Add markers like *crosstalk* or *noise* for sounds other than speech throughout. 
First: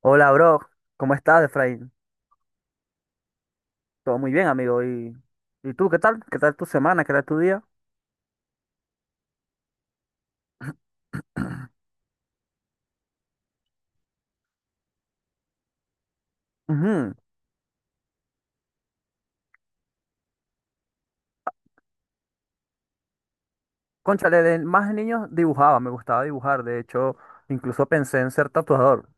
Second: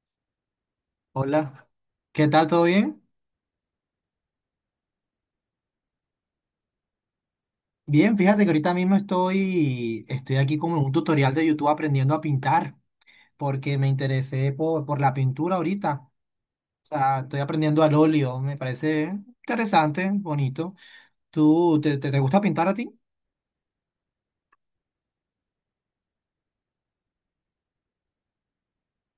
Hola, bro. ¿Cómo estás, Hola, Efraín? ¿qué tal? ¿Todo bien? Todo muy bien, amigo. ¿Y tú qué tal? ¿Qué tal tu semana? ¿Qué tal tu día? Bien, fíjate que ahorita mismo estoy aquí como en un tutorial de YouTube aprendiendo a pintar, porque me interesé por la pintura ahorita. O Ujú. sea, estoy aprendiendo al óleo, me parece interesante, bonito. ¿Tú te gusta pintar a ti? Cónchale, de más niños dibujaba, me gustaba dibujar. De hecho, incluso pensé en ser tatuador,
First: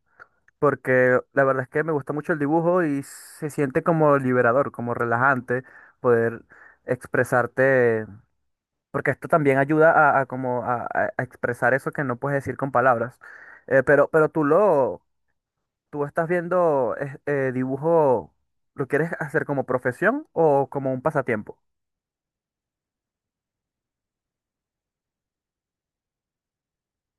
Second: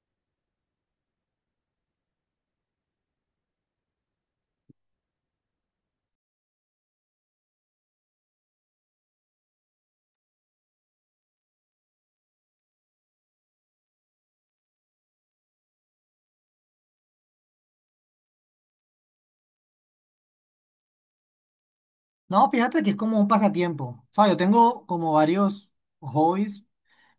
porque la verdad es que me gusta mucho el dibujo y se siente como liberador, como relajante poder expresarte, porque esto también ayuda a como a expresar eso que no puedes decir con palabras. Pero ¿Tú estás viendo dibujo, lo quieres hacer como profesión o como un pasatiempo? No, fíjate que es como un pasatiempo. O sea, yo tengo como varios hobbies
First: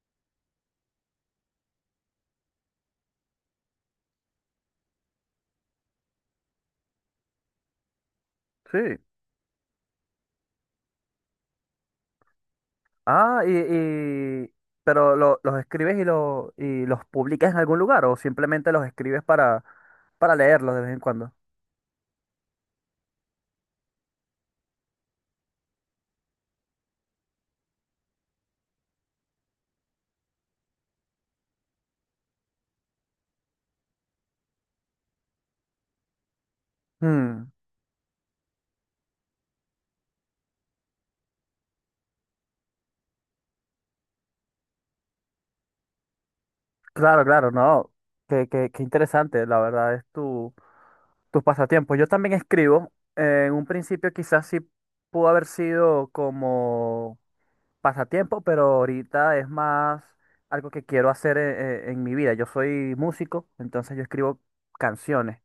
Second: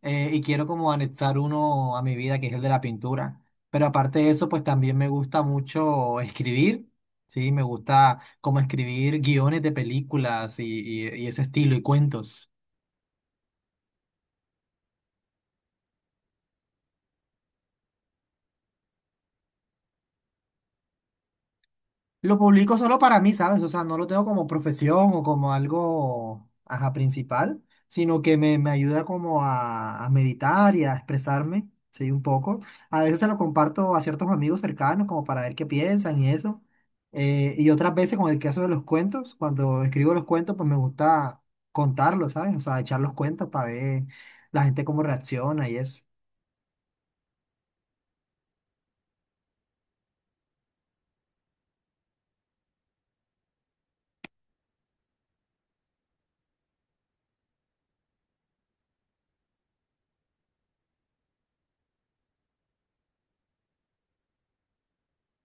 y quiero como anexar uno a mi vida, que es el de la pintura. Pero aparte de eso, pues también me gusta mucho escribir, ¿sí? Me gusta como Sí. escribir guiones de películas y ese estilo y cuentos. Ah, y, y- pero los escribes y los publicas en algún lugar o simplemente los escribes para leerlos de vez en cuando. Lo publico solo para mí, ¿sabes? O sea, no lo tengo como profesión o como algo, ajá, principal, sino que me ayuda como a meditar y a expresarme, sí, un poco. A veces se lo comparto a ciertos amigos cercanos como para ver qué piensan y eso. Mm, Y otras veces con el caso de los cuentos, cuando escribo los cuentos, pues me gusta contarlos, ¿sabes? O sea, echar los cuentos para ver la gente cómo reacciona y eso. claro, no. Qué interesante, la verdad, tus pasatiempos. Yo también escribo. En un principio quizás sí pudo haber sido como pasatiempo, pero ahorita es más algo que quiero hacer en mi vida. Yo soy músico, entonces yo escribo canciones.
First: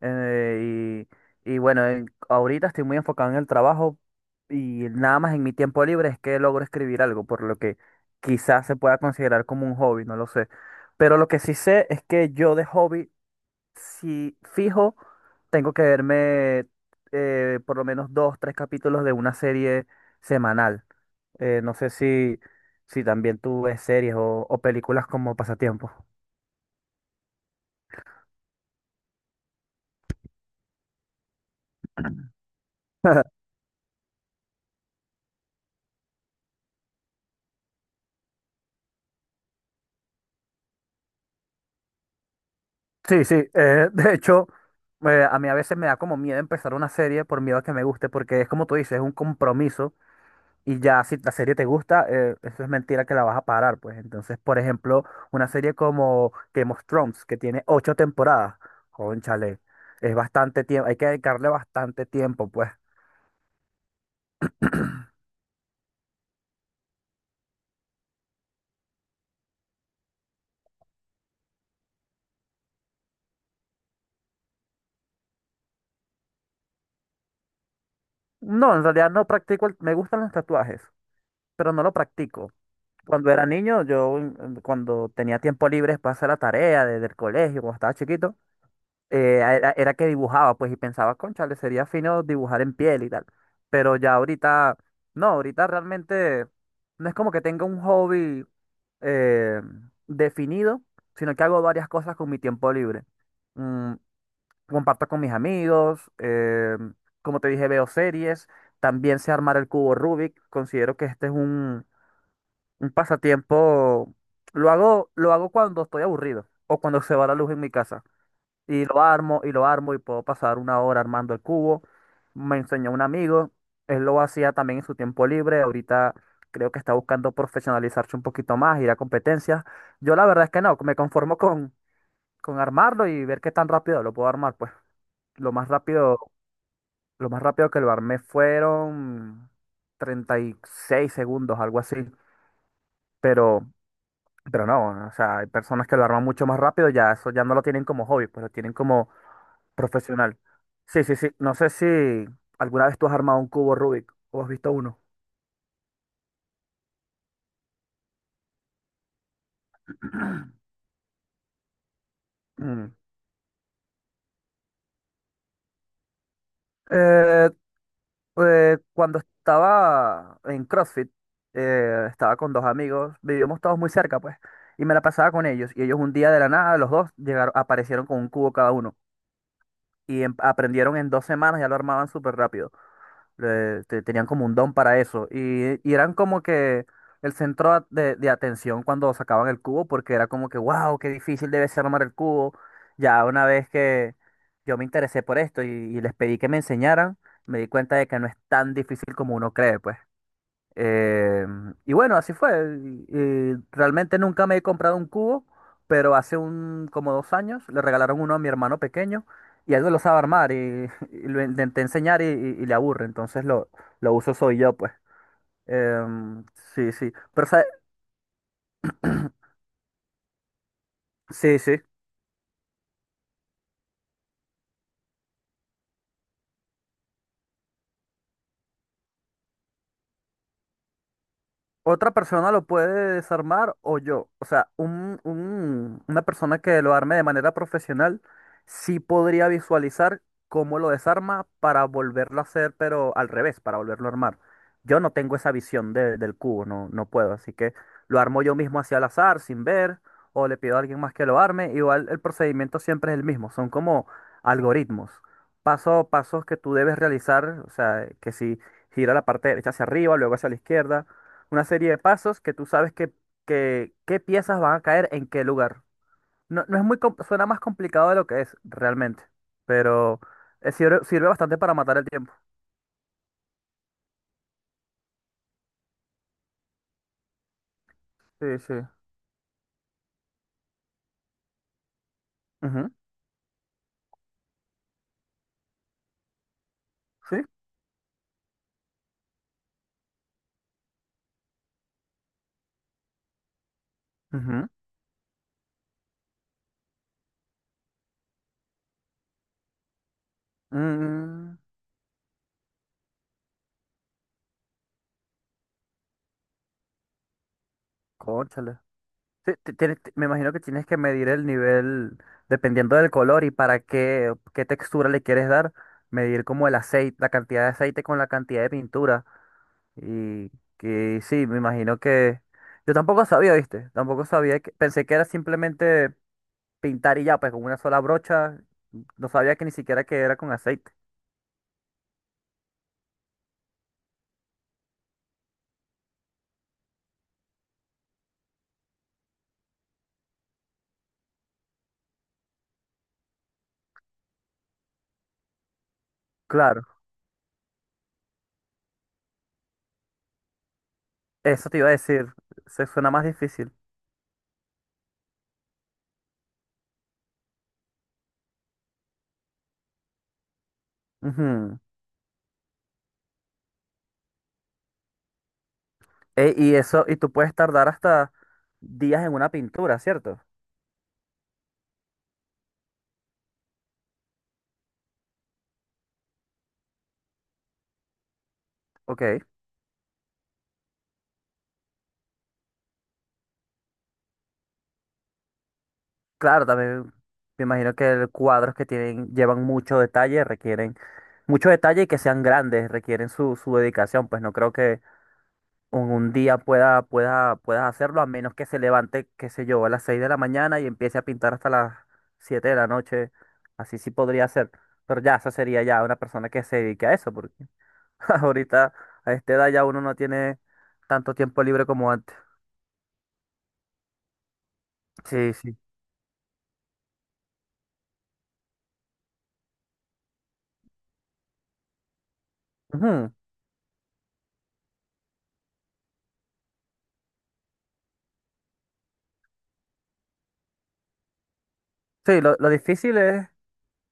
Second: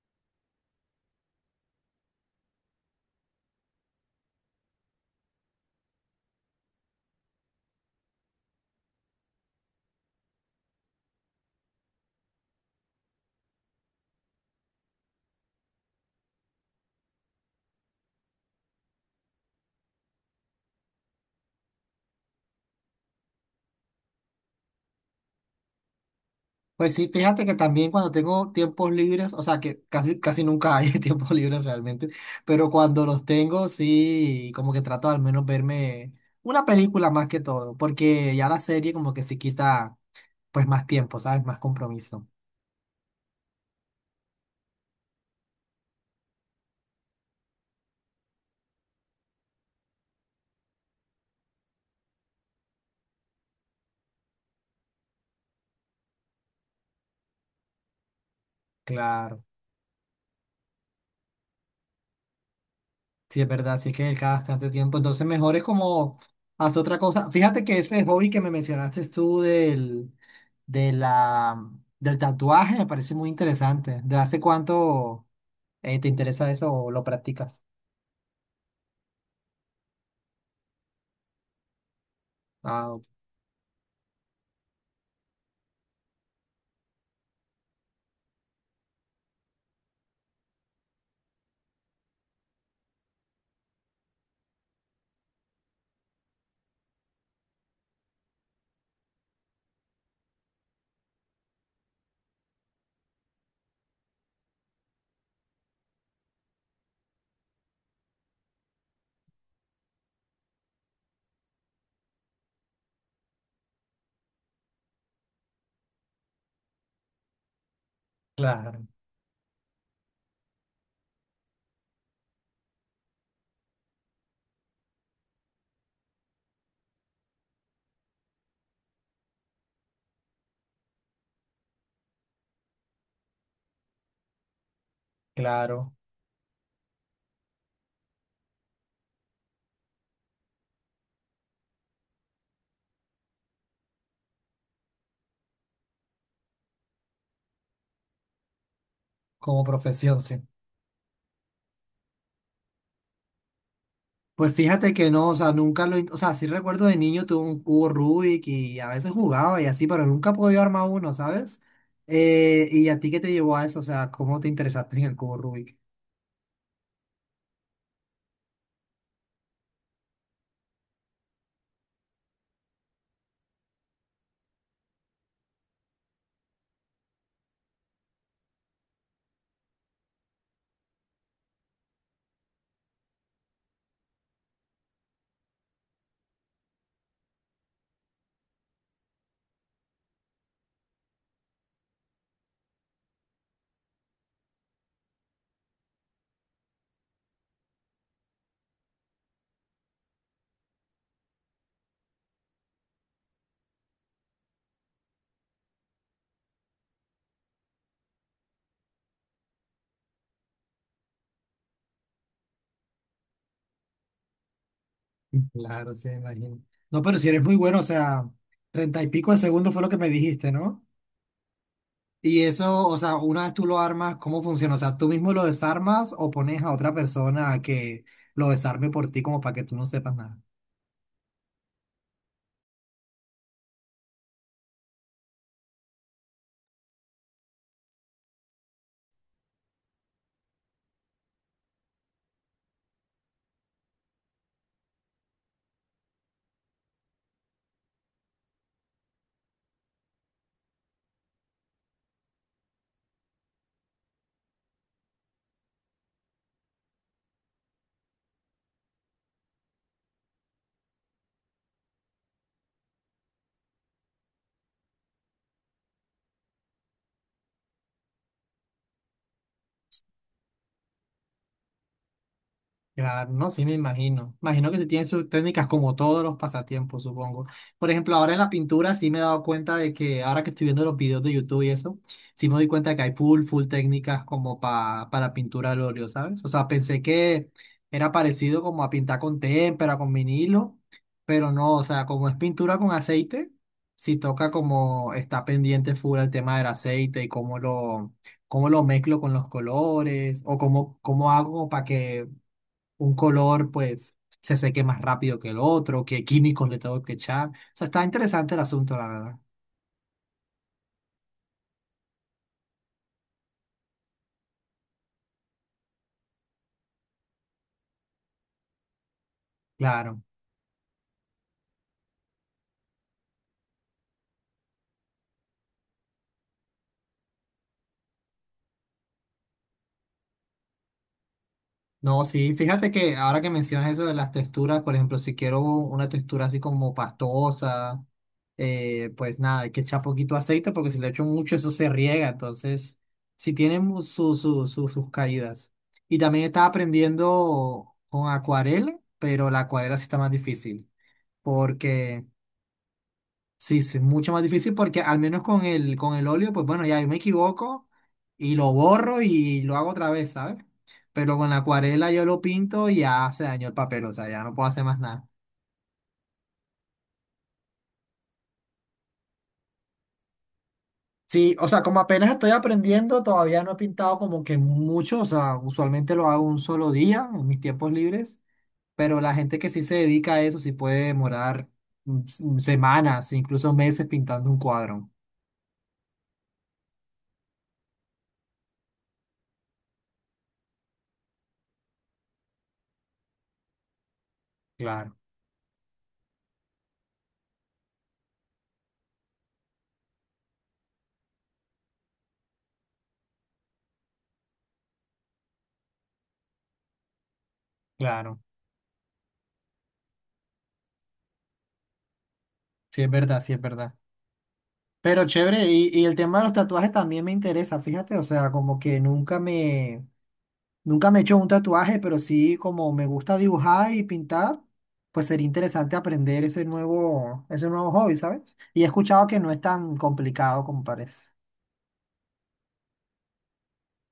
eh, y bueno, ahorita estoy muy enfocado en el trabajo y nada más en mi tiempo libre es que logro escribir algo, por lo que quizás se pueda considerar como un hobby, no lo sé. Pero lo que sí sé es que yo de hobby, si fijo, tengo que verme por lo menos dos, tres capítulos de una serie semanal. No sé si también tú ves series o películas como pasatiempo. Pues sí, fíjate que también cuando tengo tiempos libres, o sea que casi, casi nunca hay *laughs* tiempos libres realmente, pero cuando los tengo, sí, como que trato al menos verme una película más que todo, porque ya la serie como que sí quita pues más tiempo, ¿sabes? Más compromiso. Sí, sí. *laughs* De hecho, a mí a veces me da como miedo empezar una serie por miedo a que me guste, porque es como tú dices, es un compromiso y ya si la serie te gusta, eso es mentira que la vas a parar, pues. Entonces, por ejemplo, una serie como Game of Thrones, que tiene ocho temporadas, Claro, cónchale, es bastante tiempo, hay que dedicarle bastante tiempo, pues. sí es verdad, sí es que cada bastante tiempo, entonces mejor es como hacer otra cosa. Fíjate que ese hobby que me mencionaste tú de la, del tatuaje me parece muy interesante. ¿De hace cuánto? ¿Te interesa eso o lo practicas? No, en realidad no practico, me gustan los tatuajes, pero no lo practico. Ah, ok. Cuando era niño, yo cuando tenía tiempo libre para hacer la tarea desde el colegio, cuando estaba chiquito, era que dibujaba, pues, y pensaba, cónchale, sería fino dibujar en piel y tal. Pero ya ahorita, no, ahorita realmente no es como que tenga un hobby eh, definido, sino que hago varias cosas con mi tiempo libre. Mm, comparto con mis amigos, como te dije, veo series, también sé armar el cubo Rubik, considero que este es un pasatiempo. Lo hago cuando estoy aburrido o cuando se va la luz en mi casa. Y Claro, lo armo y lo armo y puedo pasar una hora armando el cubo. Me enseñó un amigo, él lo hacía también en su tiempo libre. Ahorita creo que está buscando profesionalizarse un poquito más, ir a competencias. Yo la verdad es que no, me conformo con armarlo y ver qué tan rápido lo puedo armar. Pues lo más claro, rápido, lo más rápido que lo armé fueron 36 segundos, algo así. Pero Pero no, o sea, hay personas que lo arman mucho más rápido, ya eso ya no lo tienen como hobby, pues lo tienen como como profesión, sí. profesional. Sí, sí, sí. No sé si alguna vez tú has armado un cubo Rubik o has Pues visto fíjate uno. que no, o sea, nunca lo, in- o sea, sí recuerdo de niño tuve un cubo Rubik y a veces jugaba y así, pero nunca he podido armar uno, ¿sabes? ¿Y Mm. a ti qué te llevó a eso? O sea, ¿cómo te interesaste en el cubo Rubik? Eh, Cuando estaba en CrossFit, estaba con dos amigos, vivíamos todos muy cerca, pues, y me la pasaba con ellos. Y ellos un día de la nada, los dos llegaron, aparecieron con un cubo cada uno. Y aprendieron en 2 semanas, ya lo armaban súper rápido. Tenían como un don para eso. Y eran como que el centro de atención cuando sacaban el cubo, porque era como que, wow, qué difícil debe ser armar el cubo. Ya una vez que yo me interesé por esto y les pedí que me enseñaran, me di cuenta de que no es tan difícil como uno cree, pues. Eh, y bueno, así fue. Y realmente nunca me he comprado un cubo, pero hace como 2 años le regalaron uno a mi hermano pequeño y él no lo sabe armar *laughs* y lo intenté enseñar y le aburre. Lo uso soy yo, pues. Claro, se Em, imagino. sí, No, sí. pero si eres Pero, muy ¿sabe? bueno, o sea, 30 y pico de segundo fue lo que me dijiste, ¿no? Sí, sí. Y eso, o sea, una vez tú lo armas, ¿cómo funciona? O sea, ¿tú mismo lo desarmas o pones a otra persona a que lo desarme por ti como para que tú no sepas nada? Otra persona lo puede desarmar o yo. O sea, una persona que lo arme de manera profesional sí podría visualizar cómo lo desarma para volverlo a hacer, pero al revés, para volverlo a armar. Yo no tengo esa visión del cubo, no, no puedo. Así que lo armo yo mismo hacia al azar, sin ver, o le pido a alguien más que lo arme. Igual el procedimiento siempre es el mismo. Son como algoritmos. Pasos que tú debes realizar. O sea, que si gira la parte derecha hacia arriba, luego hacia la izquierda una serie de pasos que tú sabes qué piezas van a caer en qué lugar. No, no es muy, suena más complicado de lo que es realmente, pero sirve bastante para matar el tiempo. Claro, no, sí me imagino. Imagino que sí tienen sus técnicas como todos los pasatiempos, supongo. Por ejemplo, ahora en Sí, la sí. pintura sí me he dado cuenta de que ahora que estoy viendo los videos de YouTube y eso, sí me doy cuenta Ujú. de que hay full, full técnicas como para pintura al óleo, ¿sabes? O sea, pensé Sí. que era parecido como a pintar con témpera, con vinilo, pero no, o sea, como es pintura con aceite, sí toca Ujú. como está pendiente full el tema del aceite y cómo lo mezclo con los colores o cómo, cómo Mm, hago para que un color pues se seque más rápido que el otro, qué químicos le tengo que echar. O sea, está interesante el cónchale. asunto, la verdad. Sí, me imagino que tienes que medir el nivel, dependiendo del color y para qué textura le quieres dar, medir como el aceite, la cantidad de aceite con la cantidad de pintura. Claro. Y, que sí, me imagino que… Yo tampoco sabía, ¿viste? Tampoco sabía que… Pensé que era simplemente pintar y ya, pues con una sola brocha. No sabía que ni siquiera que era con aceite. No, sí, fíjate que ahora que mencionas eso de las texturas, por ejemplo, si quiero una textura así como pastosa, pues nada, hay que echar poquito aceite porque si le echo mucho eso se riega, entonces sí tienen sus caídas. Y también estaba Claro, aprendiendo con acuarela, pero la acuarela sí está más difícil eso te iba a porque decir. Se suena más difícil. sí, sí, es mucho más difícil porque al menos con el óleo, pues bueno, ya yo me equivoco y lo borro y lo hago otra vez, ¿sabes? Pero con la Ujú. acuarela yo lo pinto y ya se dañó el papel, o sea, ya no puedo hacer más nada. Y eso, y tú puedes tardar hasta días en una pintura, ¿cierto? Sí, o sea, como apenas estoy aprendiendo, todavía no he pintado como que mucho, o sea, usualmente lo hago un solo día en mis tiempos libres, pero la Ok. gente que sí se dedica a eso sí puede demorar semanas, incluso meses pintando un cuadro. Claro, también me imagino que cuadros que tienen, llevan mucho detalle, requieren mucho detalle y que sean grandes, requieren su dedicación. Pues no creo que Claro, un día puedas hacerlo, a menos que se levante, qué sé yo, a las 6 de la mañana y empiece a pintar hasta las 7 de la noche. Así sí podría ser. Pero ya, esa sería ya una persona que se dedique a eso, porque *laughs* claro. ahorita a esta edad ya uno no tiene tanto tiempo libre como antes. Sí, es verdad, sí, es verdad. Pero Sí, chévere, sí. Y el tema de los tatuajes también me interesa, fíjate, o sea, como que nunca me, nunca me he hecho un tatuaje, pero sí como me Ujú. gusta dibujar y pintar, pues sería interesante aprender ese nuevo hobby, ¿sabes? Y he escuchado que no es tan complicado como parece. Sí, lo difícil es,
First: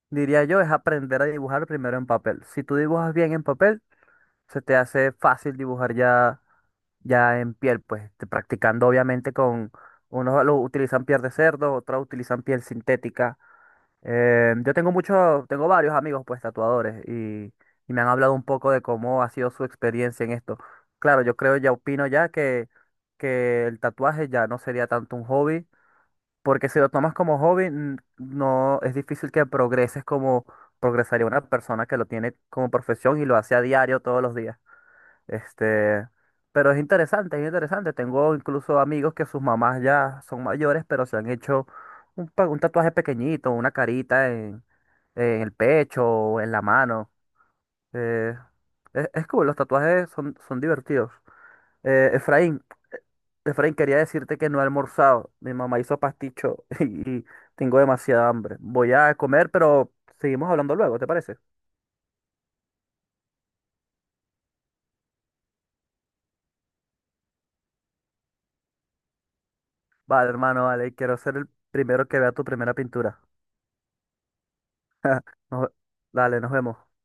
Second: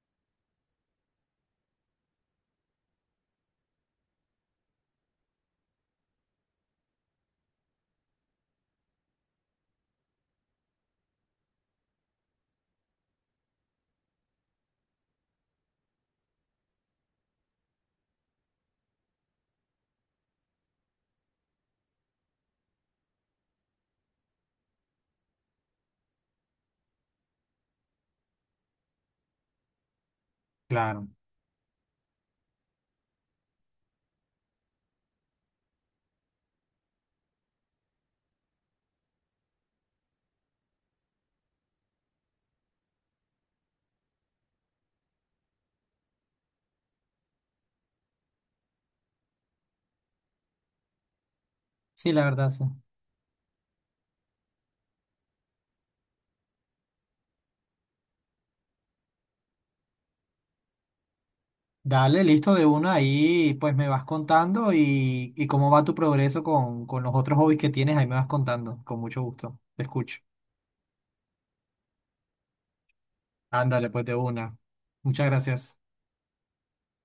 diría yo, es aprender a dibujar primero en papel. Si tú dibujas bien en papel, se te hace fácil dibujar ya en piel, pues practicando obviamente unos lo utilizan piel de cerdo, otros utilizan piel sintética. Yo tengo muchos, tengo varios amigos pues tatuadores y me han hablado un poco de cómo ha sido su experiencia en esto. Claro, yo creo, ya opino ya que el tatuaje ya no sería tanto un hobby, porque si lo tomas como hobby, no es difícil que progreses como Claro, progresaría una persona que lo tiene como profesión y lo hace a diario todos los días. Este, pero es interesante, es interesante. Tengo incluso amigos que sus mamás ya son mayores, pero se han hecho un tatuaje pequeñito, una carita en el pecho o en la mano. Eh, es cool, los tatuajes son, son divertidos. Eh, sí, la verdad, Efraín, sí. Efraín, quería decirte que no he almorzado. Mi mamá hizo pasticho *laughs* y, tengo demasiada hambre. Voy a comer, pero seguimos hablando luego, ¿te parece? Dale, listo de una ahí, pues me vas contando y cómo va tu progreso con los otros hobbies que tienes, ahí me vas contando, con mucho gusto, te escucho. Vale, hermano, vale, quiero ser el primero que vea tu primera pintura. Ándale, pues de una. *laughs* Muchas Nos- gracias. Dale, nos vemos.